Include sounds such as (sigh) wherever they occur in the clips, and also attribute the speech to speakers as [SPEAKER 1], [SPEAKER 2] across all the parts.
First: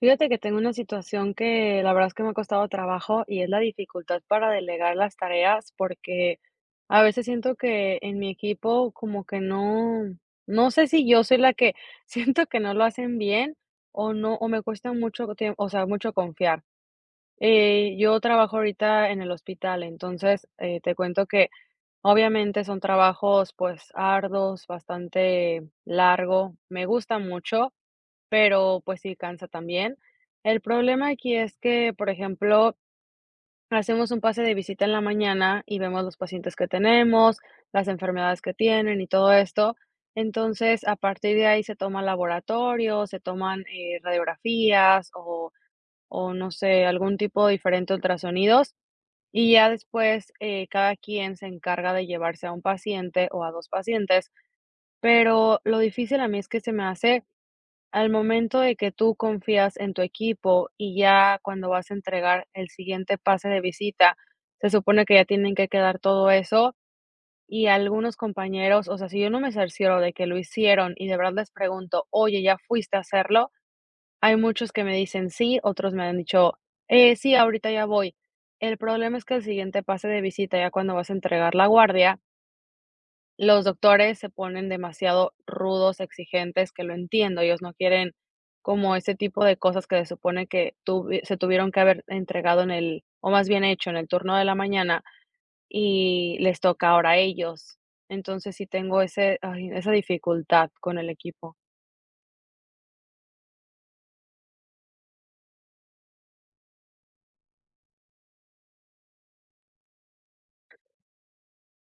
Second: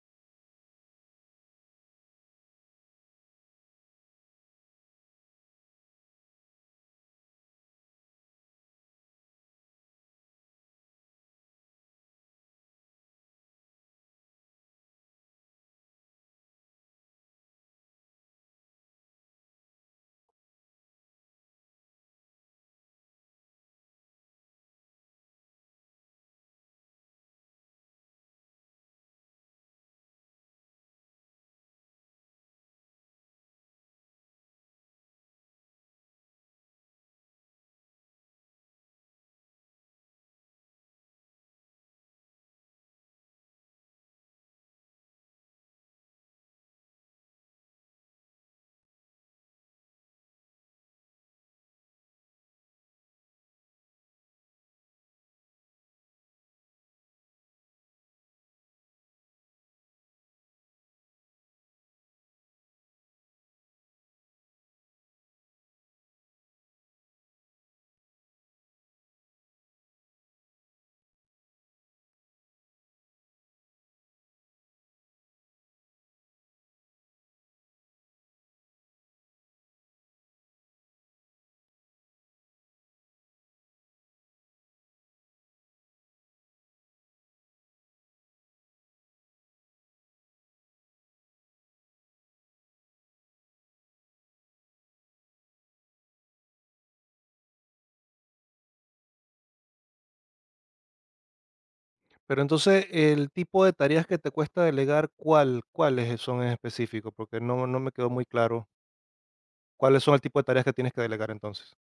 [SPEAKER 1] Fíjate que tengo una situación que la verdad es que me ha costado trabajo y es la dificultad para delegar las tareas porque a veces siento que en mi equipo como que no, no sé si yo soy la que (laughs) siento que no lo hacen bien o no, o me cuesta mucho tiempo, o sea, mucho confiar. Yo trabajo ahorita en el hospital, entonces te cuento que obviamente son trabajos pues arduos, bastante largo, me gusta mucho pero pues sí cansa también. El problema aquí es que, por ejemplo, hacemos un pase de visita en la mañana y vemos los pacientes que tenemos, las enfermedades que tienen y todo esto. Entonces, a partir de ahí se toma laboratorio, se toman radiografías o no sé, algún tipo diferente de ultrasonidos. Y ya después cada quien se encarga de llevarse a un paciente o a dos pacientes. Pero lo difícil a mí es que se me hace al momento de que tú confías en tu equipo y ya cuando vas a entregar el siguiente pase de visita, se supone que ya tienen que quedar todo eso y algunos compañeros, o sea, si yo no me cercioro de que lo hicieron y de verdad les pregunto, oye, ¿ya fuiste a hacerlo? Hay muchos que me dicen sí, otros me han dicho, sí, ahorita ya voy. El problema es que el siguiente pase de visita, ya cuando vas a entregar la guardia, los doctores se ponen demasiado rudos, exigentes, que lo entiendo, ellos no quieren como ese tipo de cosas que se supone que tuvi se tuvieron que haber entregado en el o más bien hecho en el turno de la mañana y les toca ahora a ellos. Entonces, sí tengo esa dificultad con el equipo.
[SPEAKER 2] Pero entonces, el tipo de tareas que te cuesta delegar, ¿cuáles son en específico? Porque no me quedó muy claro. ¿Cuáles son el tipo de tareas que tienes que delegar entonces?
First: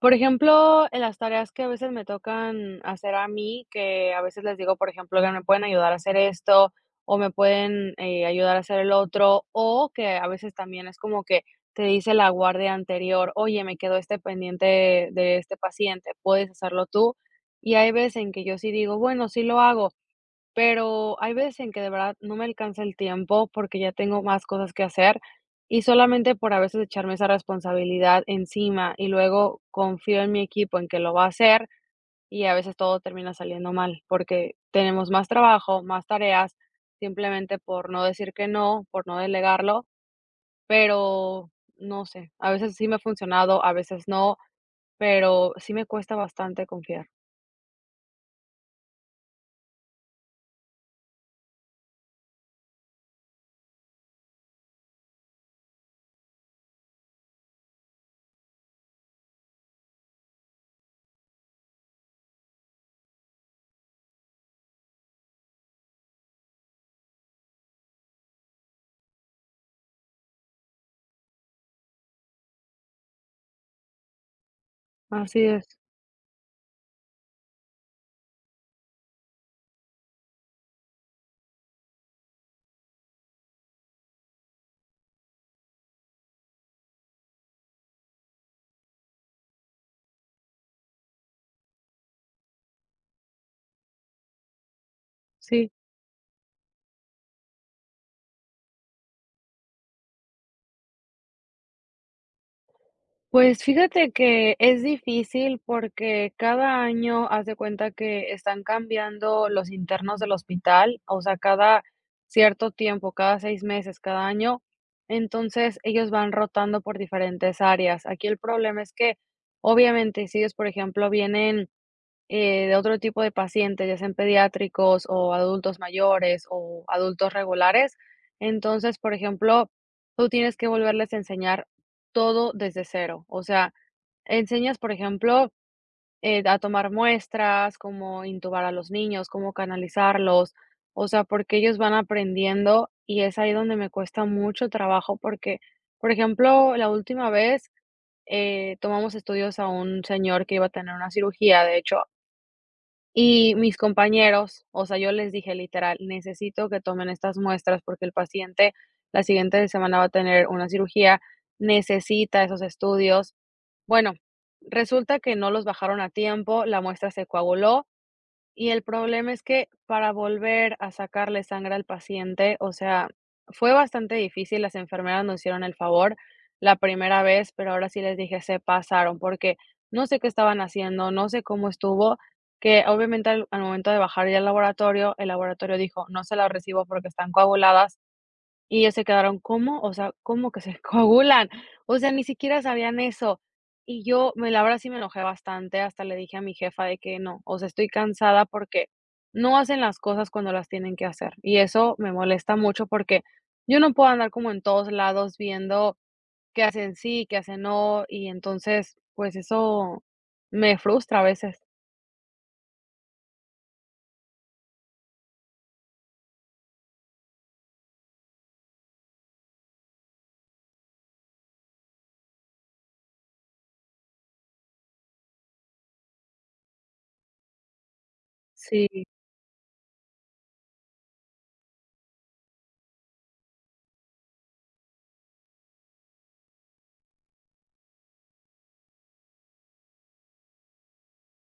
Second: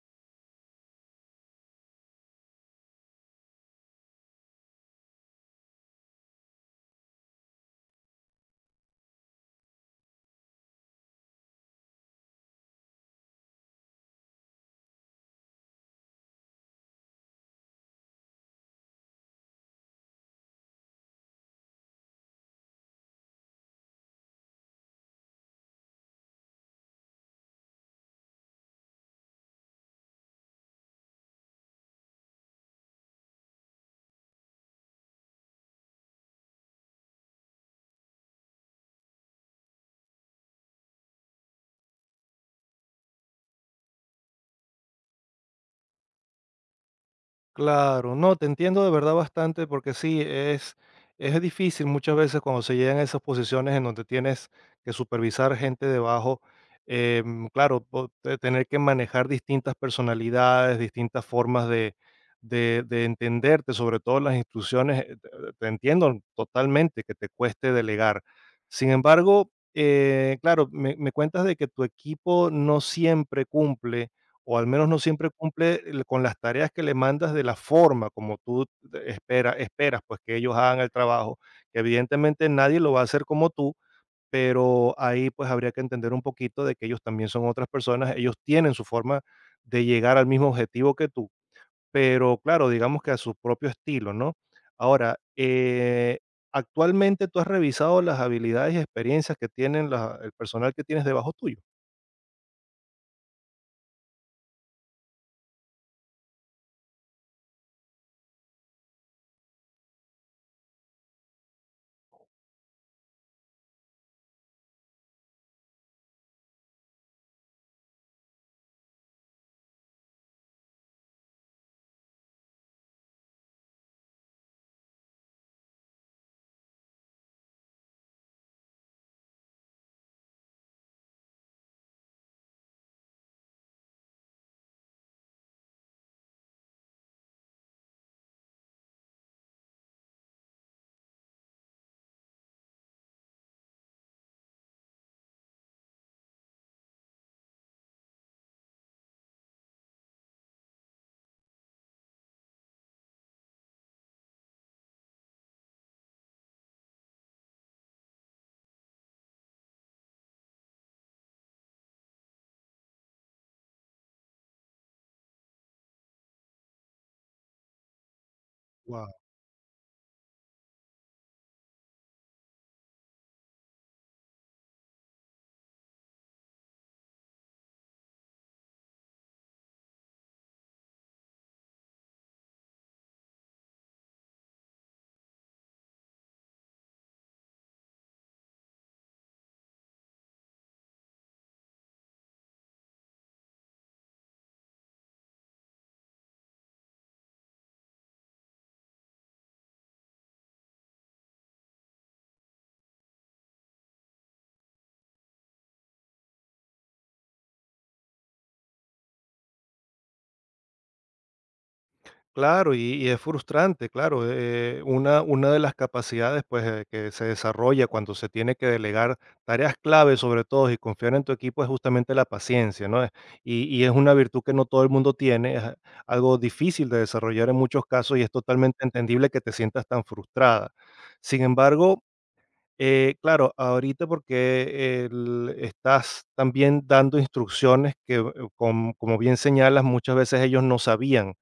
[SPEAKER 1] Por ejemplo, en las tareas que a veces me tocan hacer a mí, que a veces les digo, por ejemplo, que me pueden ayudar a hacer esto o me pueden ayudar a hacer el otro, o que a veces también es como que te dice la guardia anterior, oye, me quedó este pendiente de este paciente, puedes hacerlo tú. Y hay veces en que yo sí digo, bueno, sí lo hago, pero hay veces en que de verdad no me alcanza el tiempo porque ya tengo más cosas que hacer y solamente por a veces echarme esa responsabilidad encima y luego confío en mi equipo en que lo va a hacer y a veces todo termina saliendo mal porque tenemos más trabajo, más tareas, simplemente por no decir que no, por no delegarlo, pero no sé, a veces sí me ha funcionado, a veces no, pero sí me cuesta bastante confiar.
[SPEAKER 2] Claro, no, te entiendo de verdad bastante porque sí, es difícil muchas veces cuando se llegan a esas posiciones en donde tienes que supervisar gente debajo, claro, tener que manejar distintas personalidades, distintas formas de, de entenderte, sobre todo las instrucciones, te te entiendo totalmente que te cueste delegar. Sin embargo, claro, me cuentas de que tu equipo no siempre cumple o al menos no siempre
[SPEAKER 1] Así es,
[SPEAKER 2] cumple con las tareas que le mandas de la forma como tú esperas pues que ellos hagan el trabajo, que evidentemente nadie lo va a hacer como tú, pero ahí pues habría que entender un poquito de que ellos también son otras personas, ellos tienen su forma de llegar al mismo objetivo que tú, pero claro, digamos que a su propio estilo, ¿no? Ahora,
[SPEAKER 1] sí.
[SPEAKER 2] actualmente tú has revisado las habilidades y experiencias que tienen el personal que tienes debajo tuyo.
[SPEAKER 1] Pues fíjate que es difícil porque cada año haz de cuenta que están cambiando los internos del hospital, o sea, cada cierto tiempo, cada 6 meses, cada año, entonces ellos van rotando por diferentes áreas. Aquí el problema es que, obviamente, si ellos, por ejemplo, vienen de otro tipo de pacientes, ya sean pediátricos o adultos mayores o adultos regulares. Entonces, por ejemplo, tú tienes que volverles a enseñar todo desde cero. O sea, enseñas, por ejemplo, a tomar muestras, cómo intubar a los niños, cómo canalizarlos, o sea, porque ellos van aprendiendo y es ahí donde me cuesta mucho trabajo porque, por ejemplo, la última vez tomamos estudios a un señor que iba a tener una cirugía, de hecho, y mis compañeros, o sea, yo les dije literal: "Necesito que tomen estas muestras porque el paciente la siguiente semana va a tener una cirugía, necesita esos estudios". Bueno, resulta que no los bajaron a tiempo, la muestra se coaguló y el problema es que para volver a sacarle sangre al paciente, o sea, fue bastante difícil, las enfermeras nos hicieron el favor la primera vez, pero ahora sí les dije, se pasaron, porque no sé qué estaban haciendo, no sé cómo estuvo, que obviamente al momento de bajar ya al laboratorio, el laboratorio dijo, no se la recibo porque están coaguladas y ellos se quedaron, ¿cómo? O sea, ¿cómo que se (laughs) coagulan? O sea, ni siquiera sabían eso. Y yo, me la verdad sí me enojé bastante, hasta le dije a mi jefa de que no, o sea, estoy cansada porque no hacen las cosas cuando las tienen que hacer. Y eso me molesta mucho porque yo no puedo andar como en todos lados viendo qué hacen sí, qué hacen no, y entonces, pues eso me frustra a veces.
[SPEAKER 2] Claro, y es frustrante, claro. Una una de las capacidades, pues, que se desarrolla cuando se tiene que delegar tareas clave, sobre todo, y confiar en tu equipo, es justamente la paciencia, ¿no? Y es una virtud que no todo el mundo tiene, es algo difícil de desarrollar en muchos casos y es totalmente
[SPEAKER 1] Sí,
[SPEAKER 2] entendible que te sientas tan frustrada. Sin embargo, claro, ahorita porque el estás también dando instrucciones que, como bien señalas, muchas veces ellos no sabían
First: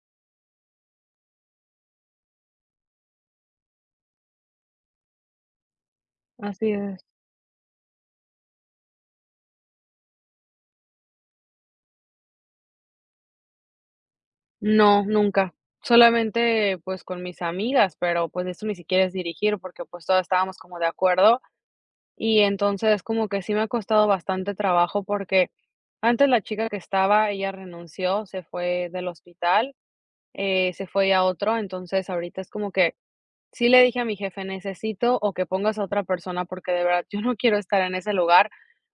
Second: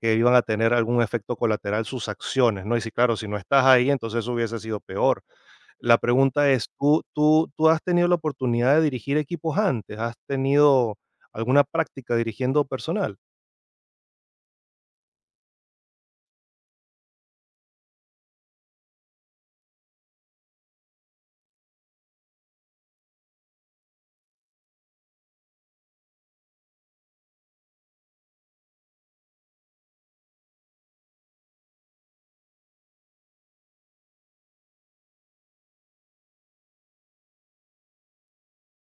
[SPEAKER 2] que iban a tener algún efecto colateral sus acciones, ¿no? Y si, claro, si no estás ahí, entonces eso hubiese sido peor. La pregunta es,
[SPEAKER 1] así es.
[SPEAKER 2] tú has tenido la oportunidad de dirigir equipos antes? ¿Has tenido alguna práctica dirigiendo personal?
[SPEAKER 1] No, nunca. Solamente, pues, con mis amigas, pero, pues, eso ni siquiera es dirigir, porque, pues, todas estábamos como de acuerdo. Y entonces, como que sí me ha costado bastante trabajo, porque antes la chica que estaba, ella renunció, se fue del hospital, se fue a otro. Entonces, ahorita es como que sí le dije a mi jefe: "Necesito o que pongas a otra persona, porque de verdad yo no quiero estar en ese lugar".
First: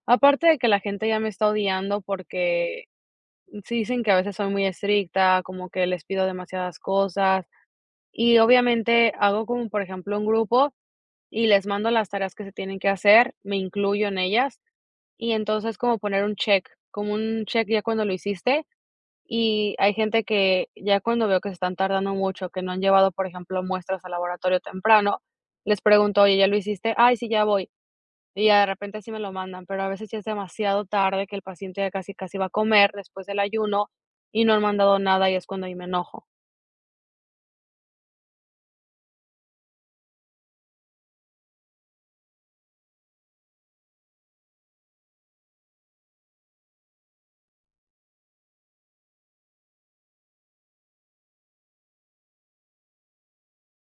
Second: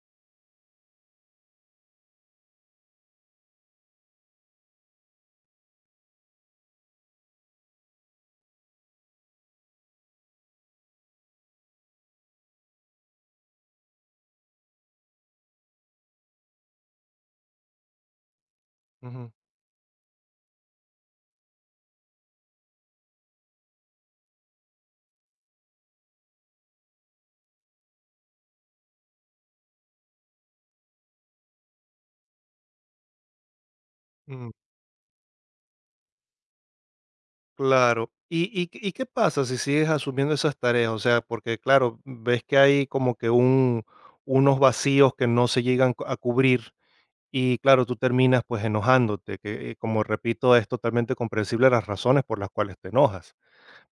[SPEAKER 1] Aparte de que la gente ya me está odiando, porque sí, dicen que a veces soy muy estricta, como que les pido demasiadas cosas y obviamente hago como, por ejemplo, un grupo y les mando las tareas que se tienen que hacer, me incluyo en ellas y entonces como poner un check, como un check ya cuando lo hiciste
[SPEAKER 2] Ujú.
[SPEAKER 1] y hay gente que ya cuando veo que se están tardando mucho, que no han llevado, por ejemplo, muestras al laboratorio temprano, les pregunto, oye, ¿ya lo hiciste? Ay, sí, ya voy. Y de repente sí me lo mandan, pero a veces ya es demasiado tarde que el paciente ya casi, casi va a comer después del ayuno y
[SPEAKER 2] Mm.
[SPEAKER 1] no han mandado nada y es cuando ahí me enojo.
[SPEAKER 2] Claro. ¿Y, y qué pasa si sigues asumiendo esas tareas? O sea, porque claro, ves que hay como que un, unos vacíos que no se llegan a cubrir y claro, tú terminas pues enojándote, que como repito, es totalmente comprensible las razones por las cuales te enojas.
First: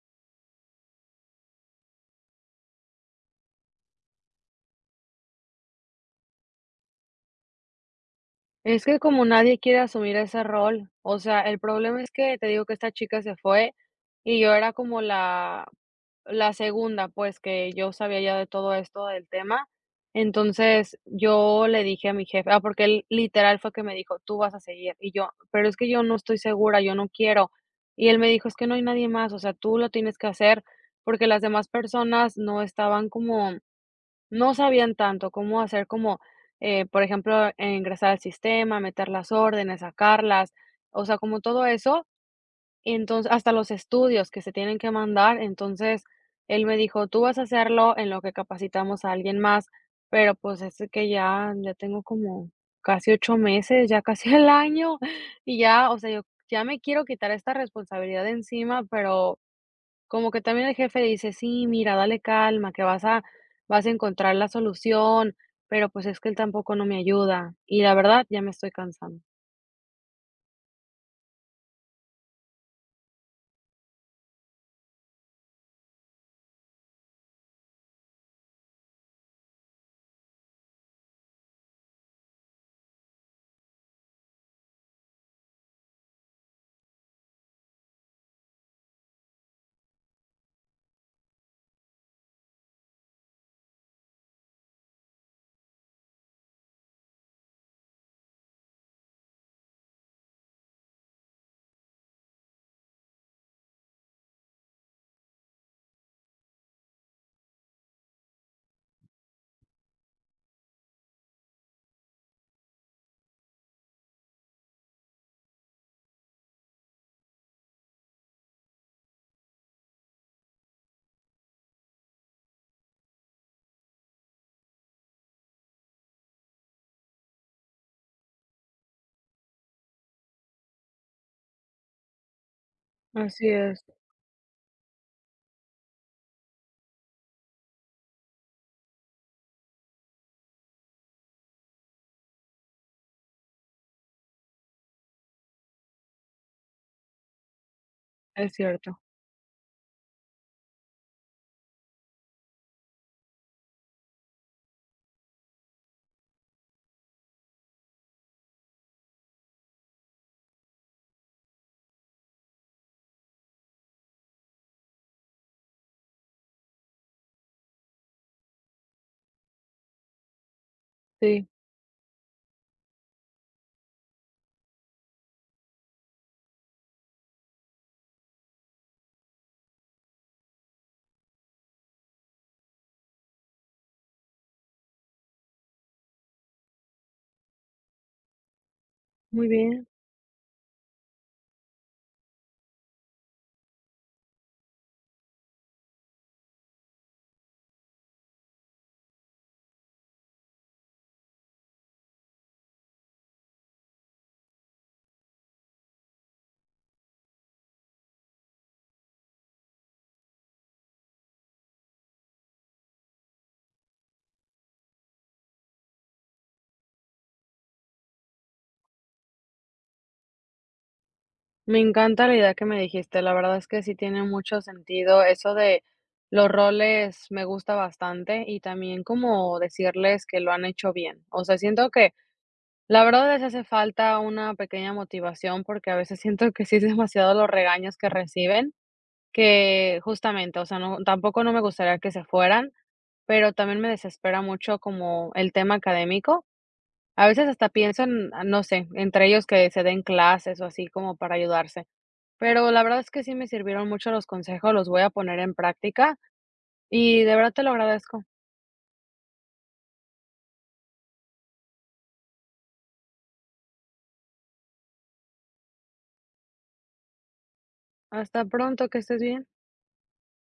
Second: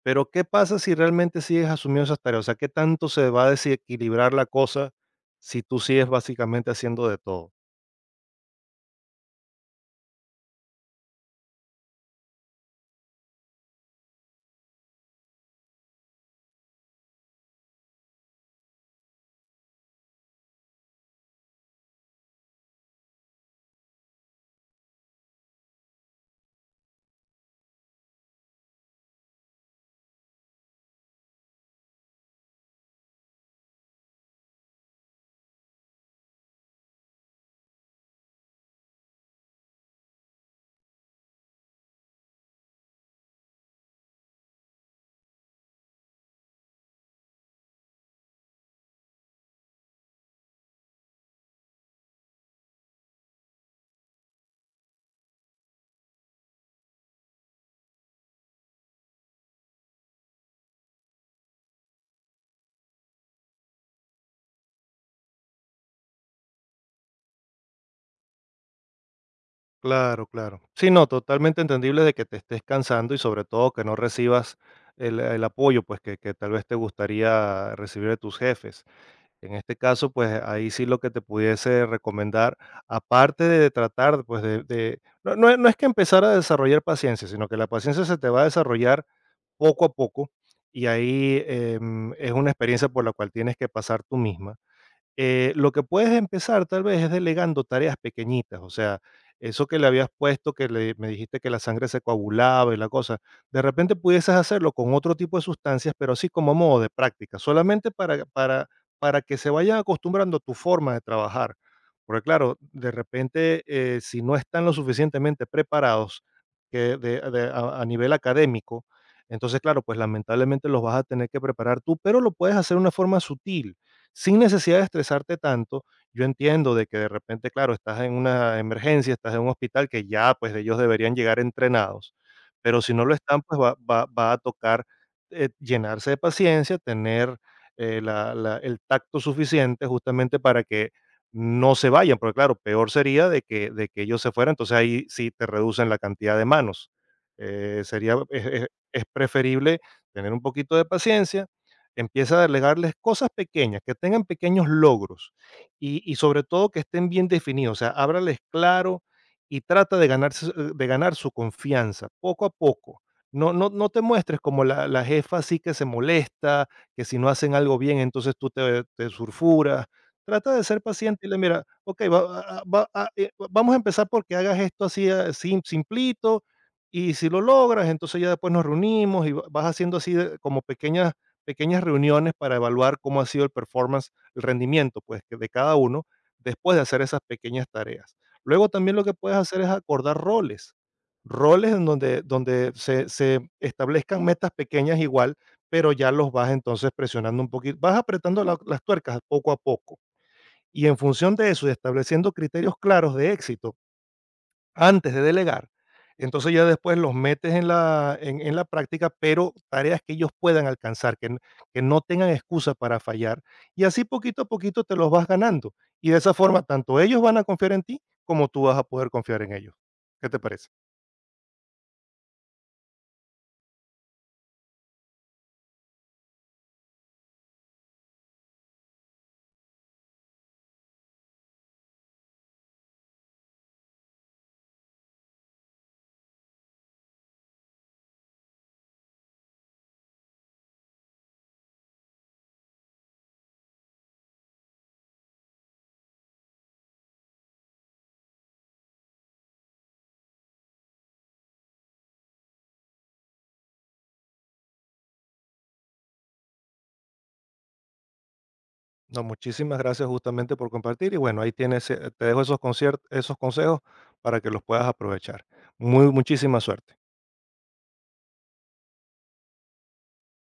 [SPEAKER 2] Pero, ¿qué pasa si realmente sigues asumiendo esas tareas? O sea, ¿qué tanto se va a desequilibrar la cosa si tú sigues básicamente haciendo de todo?
[SPEAKER 1] Es que como nadie quiere asumir ese rol, o sea, el problema es que te digo que esta chica se fue y yo era como la segunda, pues que yo sabía ya de todo esto del tema. Entonces yo le dije a mi jefe, ah, porque él literal fue que me dijo, tú vas a seguir. Y yo, pero es que yo no estoy segura, yo no quiero. Y él me dijo, es que no hay nadie más, o sea, tú lo tienes que hacer porque las demás personas no estaban como no sabían tanto cómo hacer como, por ejemplo, ingresar al sistema, meter las órdenes, sacarlas, o sea, como todo eso. Y entonces, hasta los estudios que se tienen que mandar. Entonces, él me dijo: "Tú vas a hacerlo en lo que capacitamos a alguien más", pero, pues, es que ya tengo como casi 8 meses, ya casi (laughs) el año, y ya, o sea, yo ya me quiero quitar esta responsabilidad de encima, pero como que también el jefe dice: "Sí, mira, dale calma, que vas a encontrar la solución", pero, pues, es que él tampoco no me ayuda, y la verdad ya me estoy cansando.
[SPEAKER 2] Claro, claro. Sí, no, totalmente entendible de que te estés cansando y sobre todo que no recibas el apoyo, pues que tal vez te gustaría recibir de tus jefes. En este caso, pues ahí sí lo que te pudiese recomendar, aparte de tratar, pues no, no es que empezar a desarrollar paciencia, sino que la paciencia se te va a desarrollar poco a poco, y ahí, es una experiencia por la cual tienes que pasar tú misma, lo que puedes empezar tal vez es delegando tareas pequeñitas, o sea, eso que le habías puesto, que me dijiste que la sangre se coagulaba y la cosa, de repente pudieses hacerlo con otro tipo de sustancias, pero así como modo de práctica, solamente para que se vayan acostumbrando a tu forma de trabajar. Porque claro, de repente, si no están lo suficientemente preparados que a nivel académico, entonces claro, pues lamentablemente los vas a tener que preparar tú, pero lo puedes hacer de una forma sutil sin necesidad de estresarte tanto. Yo entiendo de que de repente, claro, estás en una emergencia, estás en un hospital que ya pues ellos deberían llegar entrenados, pero si no lo están,
[SPEAKER 1] Así
[SPEAKER 2] pues va a tocar llenarse de paciencia, tener el tacto suficiente justamente para que no se vayan, porque claro, peor sería de de que ellos se fueran, entonces ahí sí te reducen la cantidad de manos.
[SPEAKER 1] es cierto.
[SPEAKER 2] Es preferible tener un poquito de paciencia. Empieza a delegarles cosas pequeñas, que tengan pequeños logros y sobre todo que estén bien definidos, o sea, ábrales claro y trata de ganar su confianza poco a poco. No te muestres como la jefa así que se molesta, que si no hacen algo bien, entonces tú te surfuras. Trata de ser paciente y le
[SPEAKER 1] Sí,
[SPEAKER 2] "Mira, okey, va a va a vamos a empezar porque hagas esto así, ah, simplito, y si lo logras, entonces ya después nos reunimos", y va vas haciendo así de como pequeñas reuniones para evaluar cómo ha sido el performance, el rendimiento, pues, que de cada uno después de hacer esas pequeñas tareas. Luego también lo que puedes
[SPEAKER 1] muy
[SPEAKER 2] hacer es
[SPEAKER 1] bien.
[SPEAKER 2] acordar roles, roles en donde, donde se establezcan metas pequeñas igual, pero ya los vas entonces presionando un poquito, vas apretando las tuercas poco a poco. Y en función de eso, y estableciendo criterios claros de éxito, antes de delegar. Entonces ya después los metes en la, en la práctica, pero tareas que ellos puedan alcanzar, que no tengan excusa para fallar. Y así poquito a poquito te los vas ganando. Y de esa forma, tanto ellos van a confiar en ti como tú vas a poder confiar en ellos. ¿Qué te parece?
[SPEAKER 1] Me encanta la idea que me dijiste, la verdad es que sí tiene mucho sentido eso de los roles, me gusta bastante, y también como decirles que lo han hecho bien. O sea, siento que la verdad les hace falta una pequeña motivación, porque a veces siento que sí es demasiado los regaños que reciben. Que justamente, o sea, no, tampoco no me gustaría que se fueran, pero también me desespera mucho como el tema académico. A veces hasta pienso en, ah, no sé, entre ellos que se den clases o así como para ayudarse. Pero la verdad es que sí me sirvieron mucho los consejos, los voy a poner en práctica y de verdad te lo agradezco.
[SPEAKER 2] No, muchísimas gracias justamente por compartir. Y bueno, ahí tienes, te dejo esos, esos consejos para que los puedas aprovechar. Muchísima suerte.
[SPEAKER 1] Hasta pronto, que estés bien.